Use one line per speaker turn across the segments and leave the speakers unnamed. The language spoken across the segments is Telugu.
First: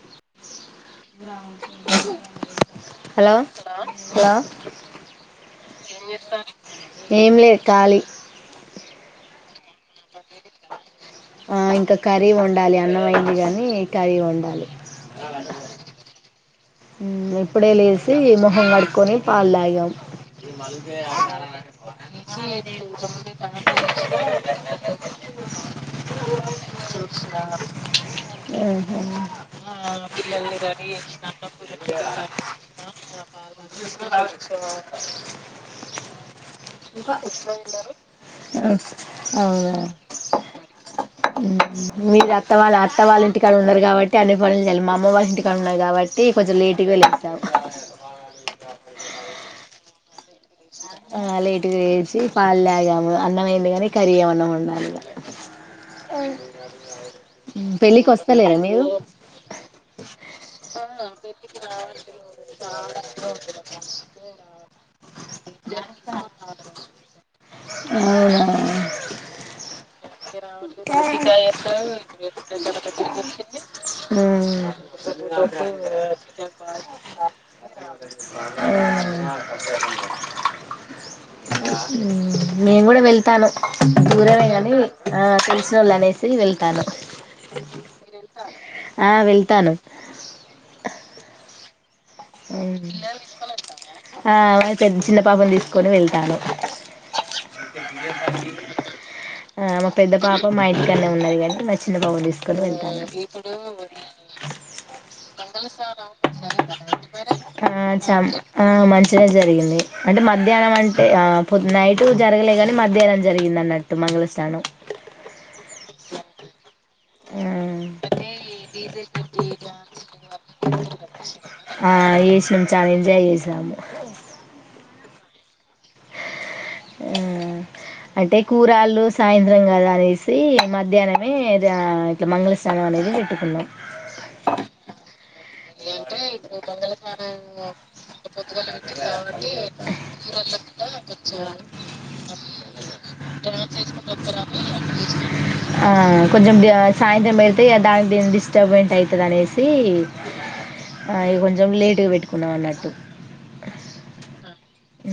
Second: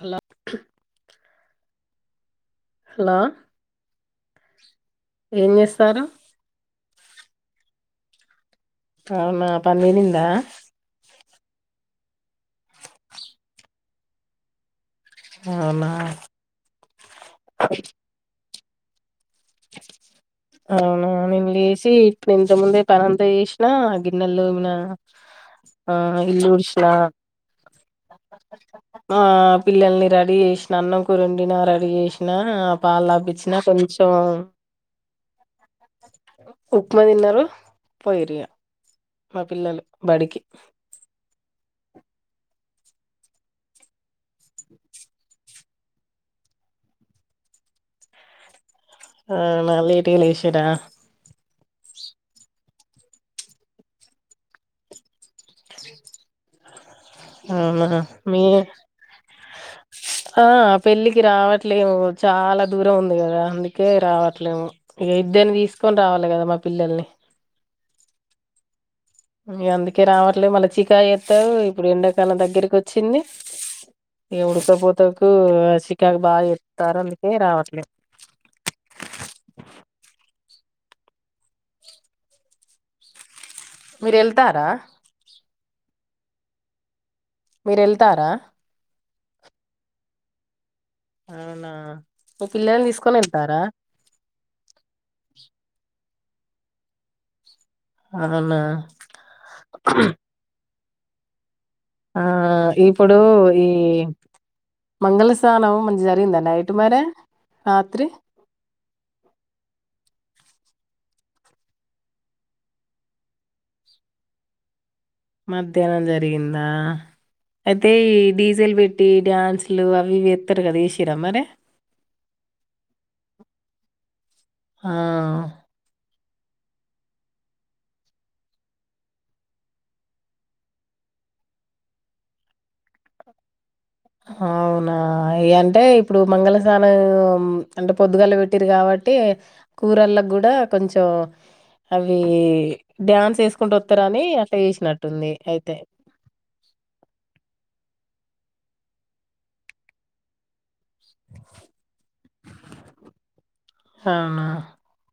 హలో
హలో హలో
ఏం చేస్తారు
ఏం లే ఖాలీ
అవునా పనిలిందా
ఇంకా కర్రీ వండాలి. అన్నమైంది కానీ, కర్రీ వండాలి.
అవునా
ఉ ఇప్పుడే లేసి మొ మొగం కడుక్కొని పాల్ తాగాం
అవునా నేను లేసి ఇప్పుడు ఇంత ముందే పనంతా చేసినా గిన్నెలు తోమిన ఆ ఇల్లు ఊడ్చిన ఆ పిల్లల్ని రెడీ చేసిన అన్నం కూర రెడీ చేసినా పాలు తాపిచ్చినా కొంచెం
ఇంకా ఉప్మా తిన్నారు
పోయిర్రు ఇగ మా పిల్లలు బడికి
మీరు అత్త వాళ్ళ అత్త వాళ్ళ ఇంటికాడ ఉన్నరు కాబట్టి అన్ని పనులు చేయాలి. మా అమ్మ వాళ్ళ ఇంటికాని ఉన్నారు కాబట్టి. ఈ పొద్దు లేట్గా లేసావ్
అవునా లేటుగా లేసింరా
ఆ లేటుగా లేసి పాలు తాగాము అన్నం అయింది కాని కర్రీ అన్నం వండాలి. అవు
అవునా మీ
మీరు
ఆ పెళ్ళికి రావట్లేము చాలా దూరం ఉంది కదా అందుకే రావట్లేము ఇక ఇద్దని తీస్ కొని రావాలి కదా మా పిల్లల్ని
అవునా
ఇగ అందుకే రావట్లే మళ్ళీ చికాకు చేత్తవు ఇప్పుడు ఎండాకాలం దగ్గరికి వచ్చింది ఇగ ఉడకపోతకు చికాకు బాగా చేత్తారు అందుకే రావట్లే
[unintelligible] నేను కూడా వెళ్తాను.
మీరు
దూరమే
వెళ్తారా
కానీ ఆ తెలుస్ వాళ్ళు అనేసి వెళ్తాను
మీరు వెళ్తారా
ఆ వెళ్తాను
అవునా మీ పిల్లలని తీసుకొని వెళ్తారా
ఆ పేద్ చిన్న పాపని తీసుకొని వెళ్తాను
అవునా
ఆ మ పెద్ద పాప మయి ఇక్కన్నే ఉన్నది గని
ఆ ఇప్పుడు ఈ మంగళస్థానం మంచిగా జరిగిందా నైట్ మరి
ఆ
రాత్రి
చాం ఆ మంచిగానే జరిగింది అంటే మధ్యాహ్నం అంటే పో నైటు జరగలేగాని మధ్యాహ్నం జరిగింది అన్నట్టు మంగళస్నానం
మధ్యాహ్నం జరిగిందా
ఆ
అయితే ఈ డీ జే లు పెట్టి డ్యాన్సులు అవి ఇవి ఏస్తారు కదా ఎస్సింరా మరి
ఆ ఏసిన్రు చాలా ఎంజాయ్ చేసాము
ఆ
అంటే కూరాళ్ళు సాయంత్రం కదా అనేసి మధ్యాహ్నమే దా ఇట్లా మంగళస్నానం అనేది పెట్టుకున్నాం
అవునా ఇగ ఆన్ అంటే ఇప్పుడు మంగళస్నానం అంటే పొద్దుగాల పెట్టిరు కాబట్టి కురాళ్ళకు కూడా కొంచెం అవి డ్యాన్స్ వేసుకుంటా ఓత్తరు అని అట్లా చేసినట్టుంది అయితే
ఆ కొంచెం డ సాయంత్రం పెడితే ఇగ దానికి దీనికి డిస్టర్బంట్ అయితది అనేసి ఆ ఇగ కొంచెం లేటుగా పెట్టుకున్నాం అన్నట్టు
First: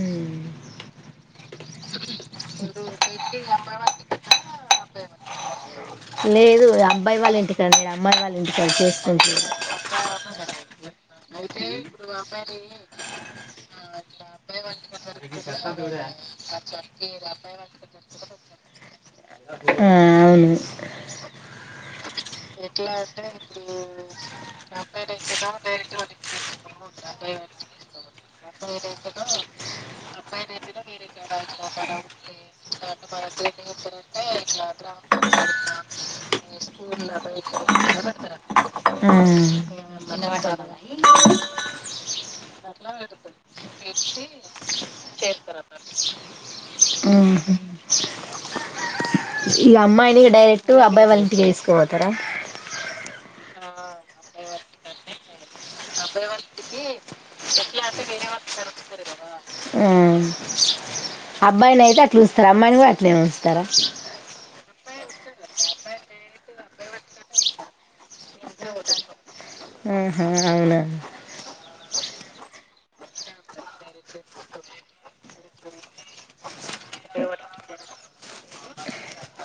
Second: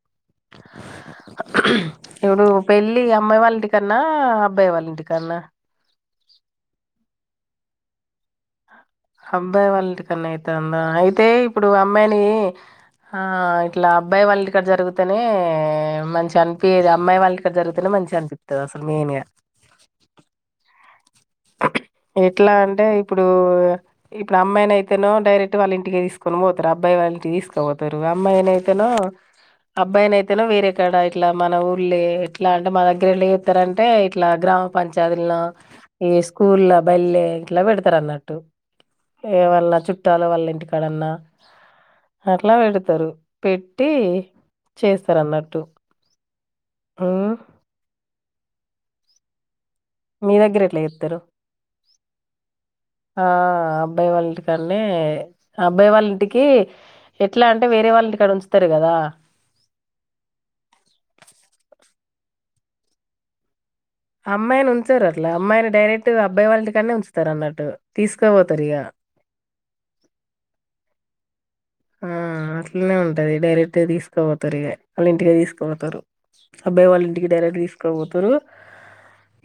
ఉమ్
[inaudible] పెళ్లి అమ్మాయి వాళ్ళ ఇంటికన్నా? అబ్బాయి వాళ్ళ ఇంటికన్నా?
లేదు అబ్బాయి వాళ్ళింటికాన్నే అమ్మాయి వాళ్ళ ఇంటికాడా చేస్
అబ్బాయి వాళ్ళింటికాన్నె అయితందా అయితే ఇప్పుడు అమ్మాయిని ఆ ఇట్లా అబ్బాయి వాళ్ళింటికాడా జరిగితేనే మంచి అనిపియది అమ్మాయి వాళ్ళ ఇంటికాడ జరిగితేనే మంచిగా అనిపిత్తది అసలు మెయిన్ గా
ఆ అవును
ఎట్లా అంటే ఇప్పుడు ఇప్పుడు అమ్మాయిన అయితేనో డైరెక్ట్ వాళ్ళ ఇంటికి తీసుకొని పోతారు అబ్బాయి వాళ్ళంటికి తీసుకోపోతారు అమ్మాయినయితేనో అబ్బాయినయితేనో వేరే కాడ ఇట్లా మన ఊర్లే ఇట్లా అంటే మా దగ్గర ఎట్ల చెతరంటే ఇట్లా గ్రామ పంచాయతీలనో ఈ స్కూల్ల బల్లే ఇట్లా పెడతారు అన్నట్టు
ఆ
ఏవన్నా చుట్టాలు వాళ్ళ ఇంటికాడన్నా అట్లా పెడతారు పెట్టి చేస్తారు అన్నట్టు ఉమ్
ఉహ్
మీ దగ్గర
డైరెక్ట్
ఎట్లా
అబ్బాయి
చేత్తరు
వాళ్ళ ఇంటికి తీసుకపోతారా
ఆ అబ్బాయి వాళ్ళంటి కాన్నే అబ్బాయి వాళ్ళింటికి ఎట్లా అంటే వేరే వాళ్ళింటికాడా ఉంచుతారు కదా
ఆ అబ్బాయిని అయితే అట్లా ఉంచుతరు అమ్మాయిని కూడా అట్లే ఉంచుతరా
అమ్మాయిని ఉంచారు అట్లా అమ్మాయిని డైరెక్ట్ అబ్బాయి వాళ్ళ ఇంటి కాన్నే ఉంచుతారు అన్నట్టు తీసుకు కపోతారు ఇగ
ఆహా అవునా
ఆ అట్లనే ఉంటది డైరె టు తీసుకోపోతారే వాళ్ళ ఇంటికి తీసు పోతారు అబ్బాయి వాళ్ళ ఇంటికి డైరెక్ట్ తీసుకో పోతారు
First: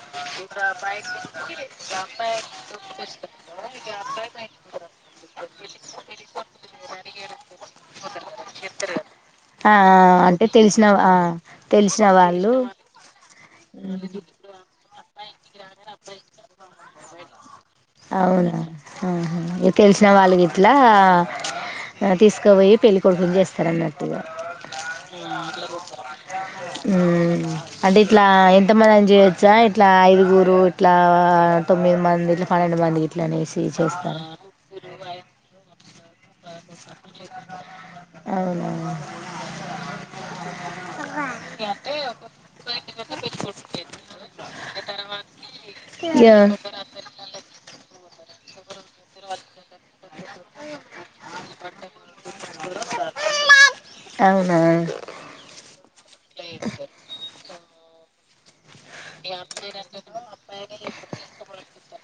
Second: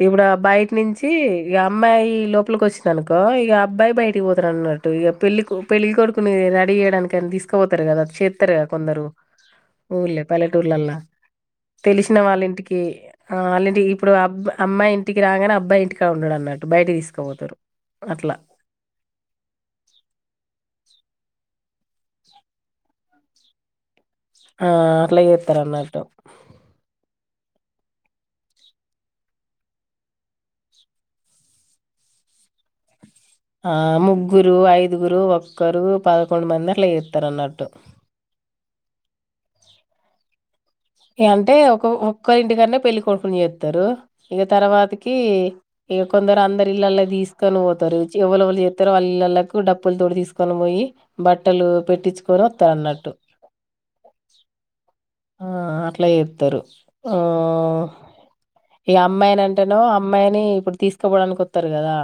ఇప్పుడు బయట నుంచి ఇగ అమ్మాయి లోపలికి వచ్చిందినుకో ఇక అబ్బాయి బయటకి పోతారు అన్నట్టు ఇక పెళ్లి పెళ్లి కొడుకుని రెడీ చేయడానికి కాని తీసుకుపోతారు కదా అది చేస్తారు కద కొందరు
ఆ
ఊళ్లే
అంటే తెలిసిన
పల్లెటూర్లలా
ఆ
తెలిసిన వాళ్ళ ఇంటికి వాళ్ళంటి ఇప్పుడు అబ్బ అమ్మాయి ఇంటికి రాగానే అబ్బాయి ఇంటికి ఉండడు అన్నట్టు బయట తీసుకపోతారు అట్లా
అవున అహా తెలిసిన వాళ్ళకి ఇట్లా తీసుకుపోయి పెళ్ళి కొడుకులు చేస్తారన్నట్ టుగా
ఆ అట్లా చేస్తారు అన్నట్టు
ఊ అంటే ఇట్లా ఎంత మంది అని చేయొచ్చా ఇట్లా ఐదుగురు ఇట్లా తొమ్మిది మంది పన్నెండు మంది ఇట్లా అనేసి
ఆ
చేస్తారా
ముగ్గురు, ఐదుగురు, ఒక్కరు పదకొండు మంది అట్ల చేత్తరన్నట్టు
అవునా
అంటే ఒక ఒక్కరి ఇంటికనే పెళ్లి కొడుకుని చేస్తారు ఇక తర్వాతకి ఇక
ఇగ
కొందరు అందరు ఇల్లలో తీసుకొని పోతారు ఎవలు వలే తర వాళ్ళిళ్ళకు డప్పులు తో తీసుకొని పోయి బట్టలు పెట్టించుకొని వత్తరు అన్నట్టు
అవునా
ఆ అట్లా చేతారు ఆ ఈ అమ్మాయిని అంటేనో అమ్మాయిని ఇప్పుడు తీసుకోవడానికి వత్తరు కదా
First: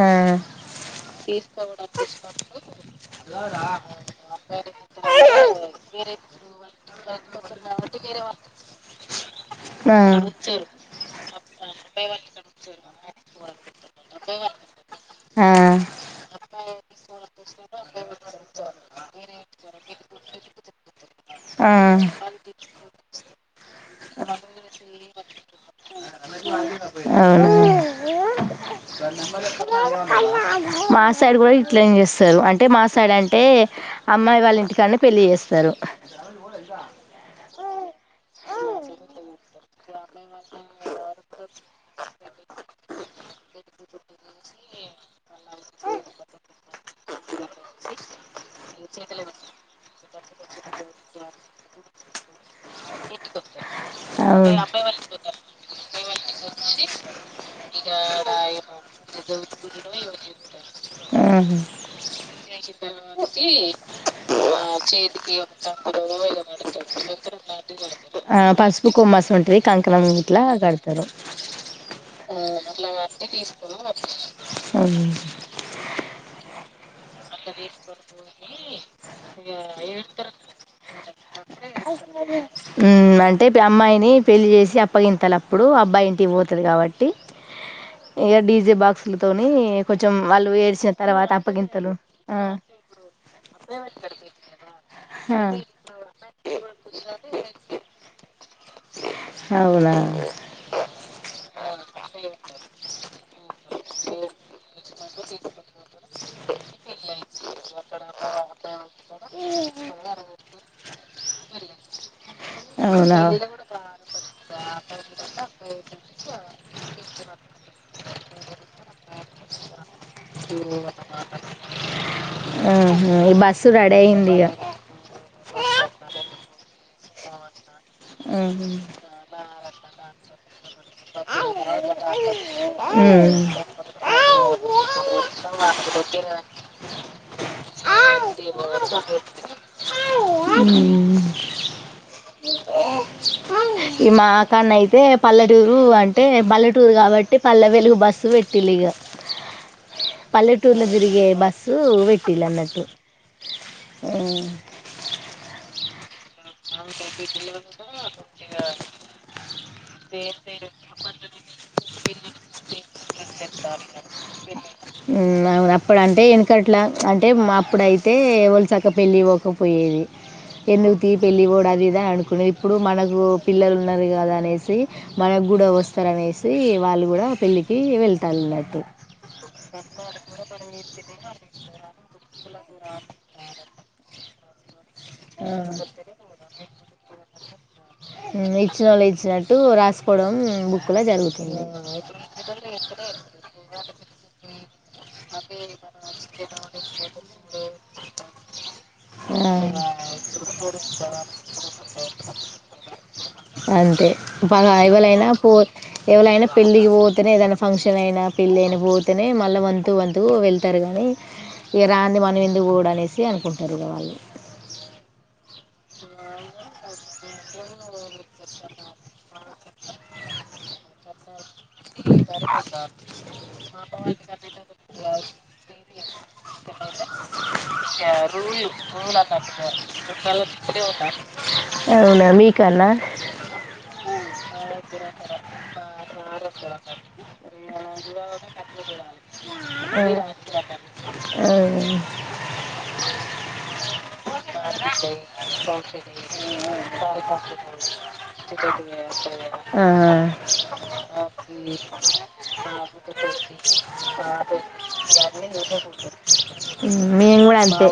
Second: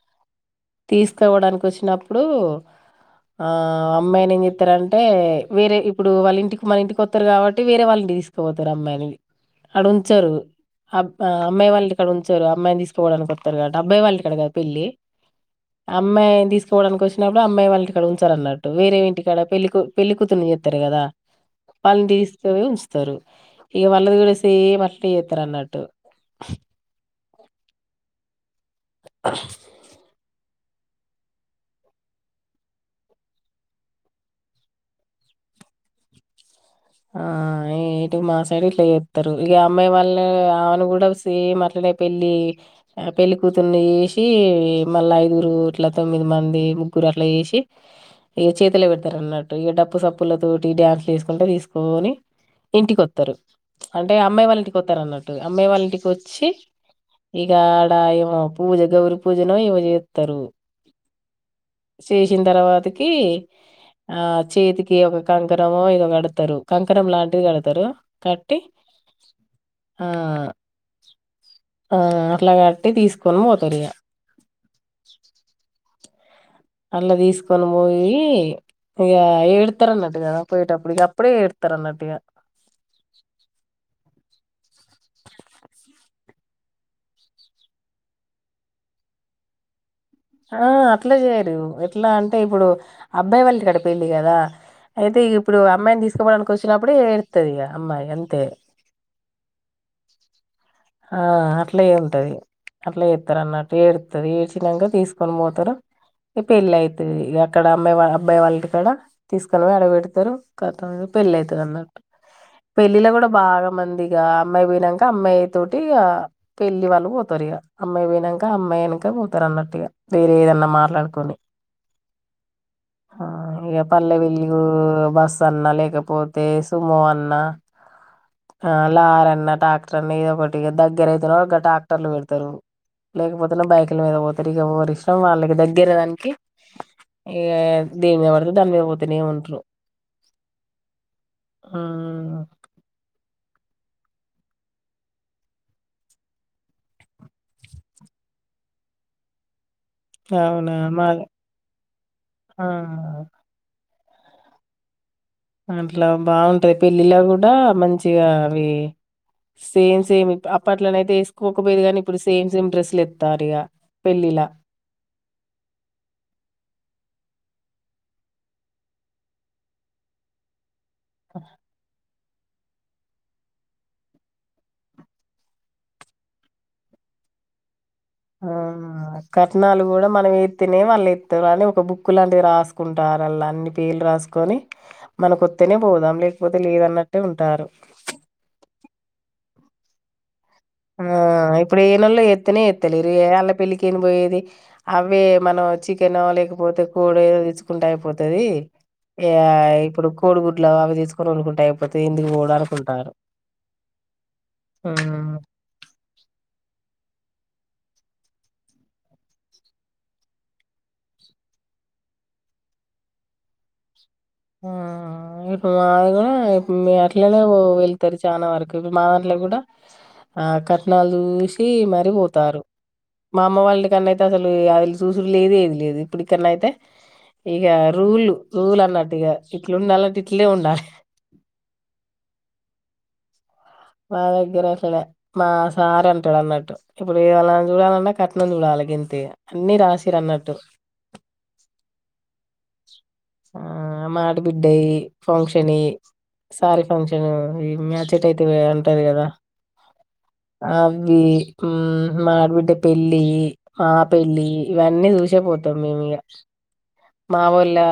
ఆ
తీసుకోవడానికి వచ్చినప్పుడు ఆ అమ్మాయిని ఏం చెతారంటే వేరే ఇప్పుడు వాళ్ళ ఇంటికి మన ఇంటికి వత్తరు కాబట్టి వేరే వాళ్ళు తీసుకుపోతారు అమ్మాయిని అడ ఉంచరు
ఆ
ఆ అమ్మాయి వాళ్ళ ఇంటికాడ ఉంచరు అమ్మాయిని తీసుకోవడానికి వస్తారు కాబట్టి అబ్బాయి వాళ్ళ ఇంటికాడ కదా పెళ్లి అమ్మాయిని తీసుకోవడానికి వస్ అప్పుడు అమ్మాయి వాళ్ళ ఇక్కడ ఉంచరన్నట్టు వేరే ఇంటికాడ పెళ్ళి పెళ్ళి కూతురుని చెతరు కదా
ఆ
వాళ్ళని తీసుకపోయి ఉంచుతారు ఇగ వాళ్లు కూడా సేమ్ అట్లా చేస్తారు అన్నట్టు
ఆ
ఆ
మా సైడ్ కూడా ఇట్లనే చేస్తారు అంటే మా సైడ్ అంటే అమ్మాయి వాళ్ళ ఇంటికాన్నే పెళ్ళి చేస్తారు
ఆ ఇటు మా సైడు ఇట్లా చేస్తారు ఇక అమ్మాయి వాళ్ళ ఆమెను కూడా సేమ్ అట్లనే పెళ్ళి పెళ్లి కూతుర్ని చేసి మళ్ళ ఐదుగురు ఇట్లా తొమ్మిది మంది ముగ్గురు అట్లా చేసి ఇక చేతులో పెడతారు అన్నట్టు ఇక డప్పు సప్పులతో డ్యాన్స్లు వేసుకుంట తీసుకు పోని ఇంటికొత్తరు అంటే అమ్మాయి వాళ్ళ
అవును
ఇంటికి వస్తారు అన్నట్టు అమ్మాయి వాళ్ళ ఇంటికి వచ్చి ఇగ ఆడ ఏమో పూజ గౌరి పూజను ఇవ చేస్తారు చేసిన తర్వాతకి ఆ చేతికి ఒక కంకనమో ఇది కడతారు కంకరం లాంటివి వెడతారు
ఆ పసుపు కొమ్మాస ఉంటది కంకణం
ఆ
ఇట్లా కడతారు
ఆ అట్లా కట్టి తీసుకొని పోతారిగ అల్లా తీసు కొన పోయి ఇగ ఏడుతారు అన్నట్టు కదా పోయేటప్పుడు ఇగ అప్పుడే ఏడుతారు అన్నట్టుగా
ఉమ్ అంటే అమ్మాయిని పెళ్ళలి చేసి అప్ప గంతాల అప్పుడు అబ్బాయి ఇంటికి పోతుంది కాబట్టి ఇక డీజే బాక్సులతోని కొంచెం వాళ్ళు
ఆ
ఏడ్చిన
అట్లా
తర్వాత
చేయరు
అప్పగింతలు
ఎట్లా అంటే
ఆ
ఇప్పుడు అబ్బాయి వాళ్ళక్కడ పెళ్లి కదా అయితే
ఆ
ఇప్పుడు అమ్మాయిని తీసుకోవడానికి వచ్చినప్పుడు ఏడుస్తుంది అమ్మాయి అంతే
అవునా
ఆ అట్లా ఏ ఉంటది అట్లా ఏస్తారు అన్నట్టు ఏడుతుంది ఏడ్చినాక తీసుకొని పోతారు ఈ పెళ్లి అయితుది అక్కడ అమ్మాయి అబ్బాయి వాళ్ళ కూడా తీసుకొని పో అడ పెడతారు క పెళ్లి అవుతుంది అన్నట్టు పెళ్ళిలో
అవునా
కూడా బాగా మందిగా అమ్మాయి పోయినాకా అమ్మాయియి ఇ పెళ్ళలి వాళ్ళు పోతారు ఇ అమ్మాయి పోనాక అమ్మాయిక పోతారు అన్నట్టు ఇగా వేరే ఏదన్నా మాట్లాడుకని
ఆహా ఈ బస్సు
ఇ
రెడీ
పల్లె
అయింది
వెల్లి బస్ అన్నా లేకపోతే పోవల్ నా
ఇగ
అలా రన్న ట్రాక్టర్ నీ పట్టు ఇ దగ్గర అయితే ఒక ట్రాక్టర్లు పెడతారు లేకపోతేన్న బైక్ల మీద పోతారు ఇక ఎవరిష్టం వాళ్ళకి దగ్గర దానికి ఇగ దీని మీద పడుత దాని మీద పోతేనే ఉంటారు హూ ఉ
ఈ మాకన్న అయితే పల్లెటూరు అంటే పల్లెటూరు కాబట్టి పల్లె వెలుగు బస్సు పెట్టిల్లు ఇగ
అవునా
పల్లెటూర్లో
మా
తిరిగే బస్సు పెట్టిల
ఆ
అన్నట్టు ఉ
ఇంట్లో బాగు టు పెళ్ళిలో కూడా మంచిగా అవి సేమ్ సేమ్ అప్పట్లోనయితే వేసుకోకపోయేది గాని ఇప్పుడు సేమ్ సేమ్ డ్రెస్సులు ఎత్తారు ఇగ పెళ్ళిలా
ఉమ్ అవును అప్పుడ అంటే వెనకట్లా అంటే మా ఇప్పుడైతే వలసక పెళ్ళికి పోకపోయేది ఎందు తీ పెళ్లి పోడ అదిఇదా అను ఇప్పుడు మనకు పిల్లలు ఉన్నారు కదా అనేసి మనకు కూడా వస్తార అనేసి వాళ్ళు కూడా పెళ్ళికి వెళ్తారు
ఆ
అన్నట్టు
కట్నాలు కూడా మనం ఏతేనే వాళ్ళు ఎత్తారు అని ఒక బుక్కు లాంటివి రాసుకుంటారు అల్లా అన్ని పేర్లు రాస కొనీ మనకొత్తనే పోదాం లేకపోతే లేదన్నట్టే ఉంటు టారు
ఉమ్ ఇచ్చినళ్ళు ఇచ్చినట్టు రాసుకోవడం బుక్లో
ఆ
జరుగుతుంది
ఇప్పుడు ఏనెల్లో ఎత్తనే ఎత్తలేరు అల్ల పెళ్లికి ఏన పోయేది అవే మనం చికెన్ లేకపోతే కోడే ఏదో తీసుకుంటే అయిపోతది ఆ ఇప్పుడు కోడిగుడ్లో అవి తీసుకొని వండుకుంటే అయిపోతుంది ఎందుకు పోడు అను
అంతే బాగా అయవాలయినా
ఉమ్.
పో ఎవలైనా పెళ్ళికి పోతేనే ఏధైనా ఫంక్షన్ అయినా పెళ్ళి అయినా పోతేనే మళ్ళీ వంతు వంతుకు వెళ్తారు కానీ ఇక రాంది మనం ఎందుకు పోడు అనేసి అనుకుంటారు వాళ్ళు
ఆ మాది కూడా ఇ అట్లనే పో చాన వరకు ఇపూ మా దాంట్లో కూడా ఆ కట్నాలు చూసి మరిపోతారు మా అమ్మ వాళ్ళ కన్నా అయితే అసలు అది చూసురు లేదు ఏది లేదు ఇప్పుడికన్నా అయితే ఇక రూల్ రూల్ అన్నట్టు. ఇట్లు ఉండాలంటే ఇట్లే ఉండాలి
అవునా మీ కన్నా
మా దగ్గర అసలు మా సార్ టడన్నా చూడాలి గింతే అన్ని
అవును
రాసిరు అన్నట్టు ఆ మా ఆడబిడ్డయి ఫంక్షనీ సారీ ఫంక్షన్ మ్యాచట్ అయితే అంటది కదా
ఆ.
ఆవి. ఉ మా ఆడబిడ్డ పెళ్లి మా పెళ్లి ఇవన్నీ చూసే పోతాం మేము ఇక.
మేము కూడా అంతె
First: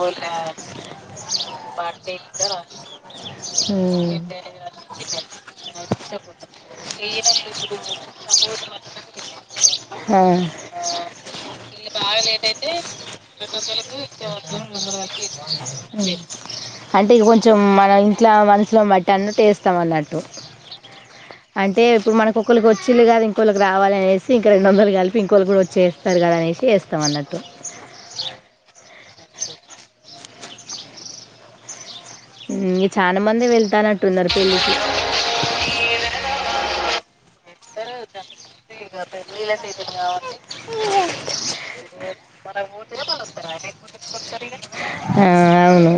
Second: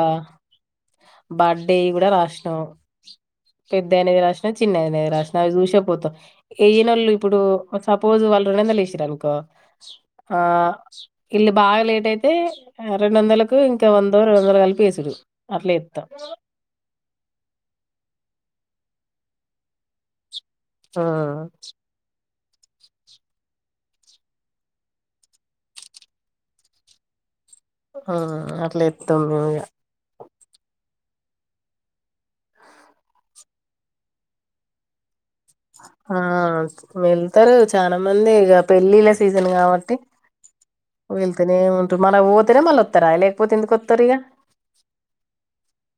బర్త్డే కూడా రాసినాం
ఆ
పెద్దయిైనది రాసిన చిన్న అనది రాసిన అవి చూసేపోతాం ఏయ నోళ్ళు ఇప్పుడు సపోజ రోజు వాళ్ళు రెండు వందలు వేసిారు అనుకో ఆ ఇల్లు బాగా లేట్ అయితే రెండు వందలకు ఇంకా వంద రెండు వందలు కలిపి వేసడు అట్లా ఎత
ట్లా మనుషులామ్ అన్నట్టు వేన్నేస్తాం అన్నట్టు.
ఆ
కుక్కలు కో చిల్లిగాదు ఇంకోకళకి రావాల అనేసి ఇంక రెండు వందలు కలిపి ఇంకోకళ కూడా వచ్చేస్తారుగద అనేసిేస్తాం అన్నటు.
ఆ అట్లే ఎత్తం ఈగ
ఇంక చాలా మంది వెళ్తానట్టున్నారు పెళ్ళికి
ఆ వేల్ ఇస్తారు చాలా మంది ఇగా
ఆ
వెళ్తేనే ఉంటారు మన పోతేనే మళ్ళీ వస్తారా లేకపోతే ఎందుకు వస్తారు ఇక
అవును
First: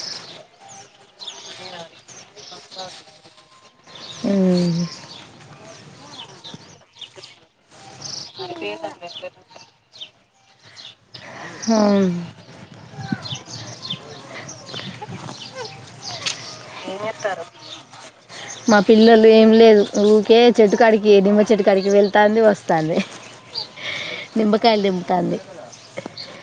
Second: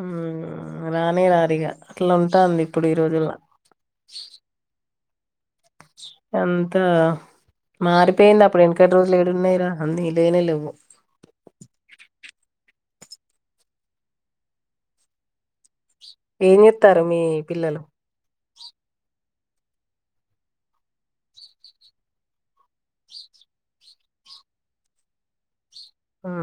ఉమ్, రానే రారీగా అట్లా ఉంటాంది ఇప్పుడు ఈ రోజుల్లో
ఉ
ఎంత మారిపోయింది అప్పుడు ఎనకటి రోజులు ఏడున్నాయిరా అంనీ లేనే లేవు. ఆ
అ
ఏం చెతారు మీ పిల్లలు
మా పిల్లలు ఏం లేదు ఊరికే చెటుకాడికి నిమ్మ చెట్టుకాడికి వెళ్తంది వస్తాంది నిమ్బకాయలు దింపుతంది.
ఆ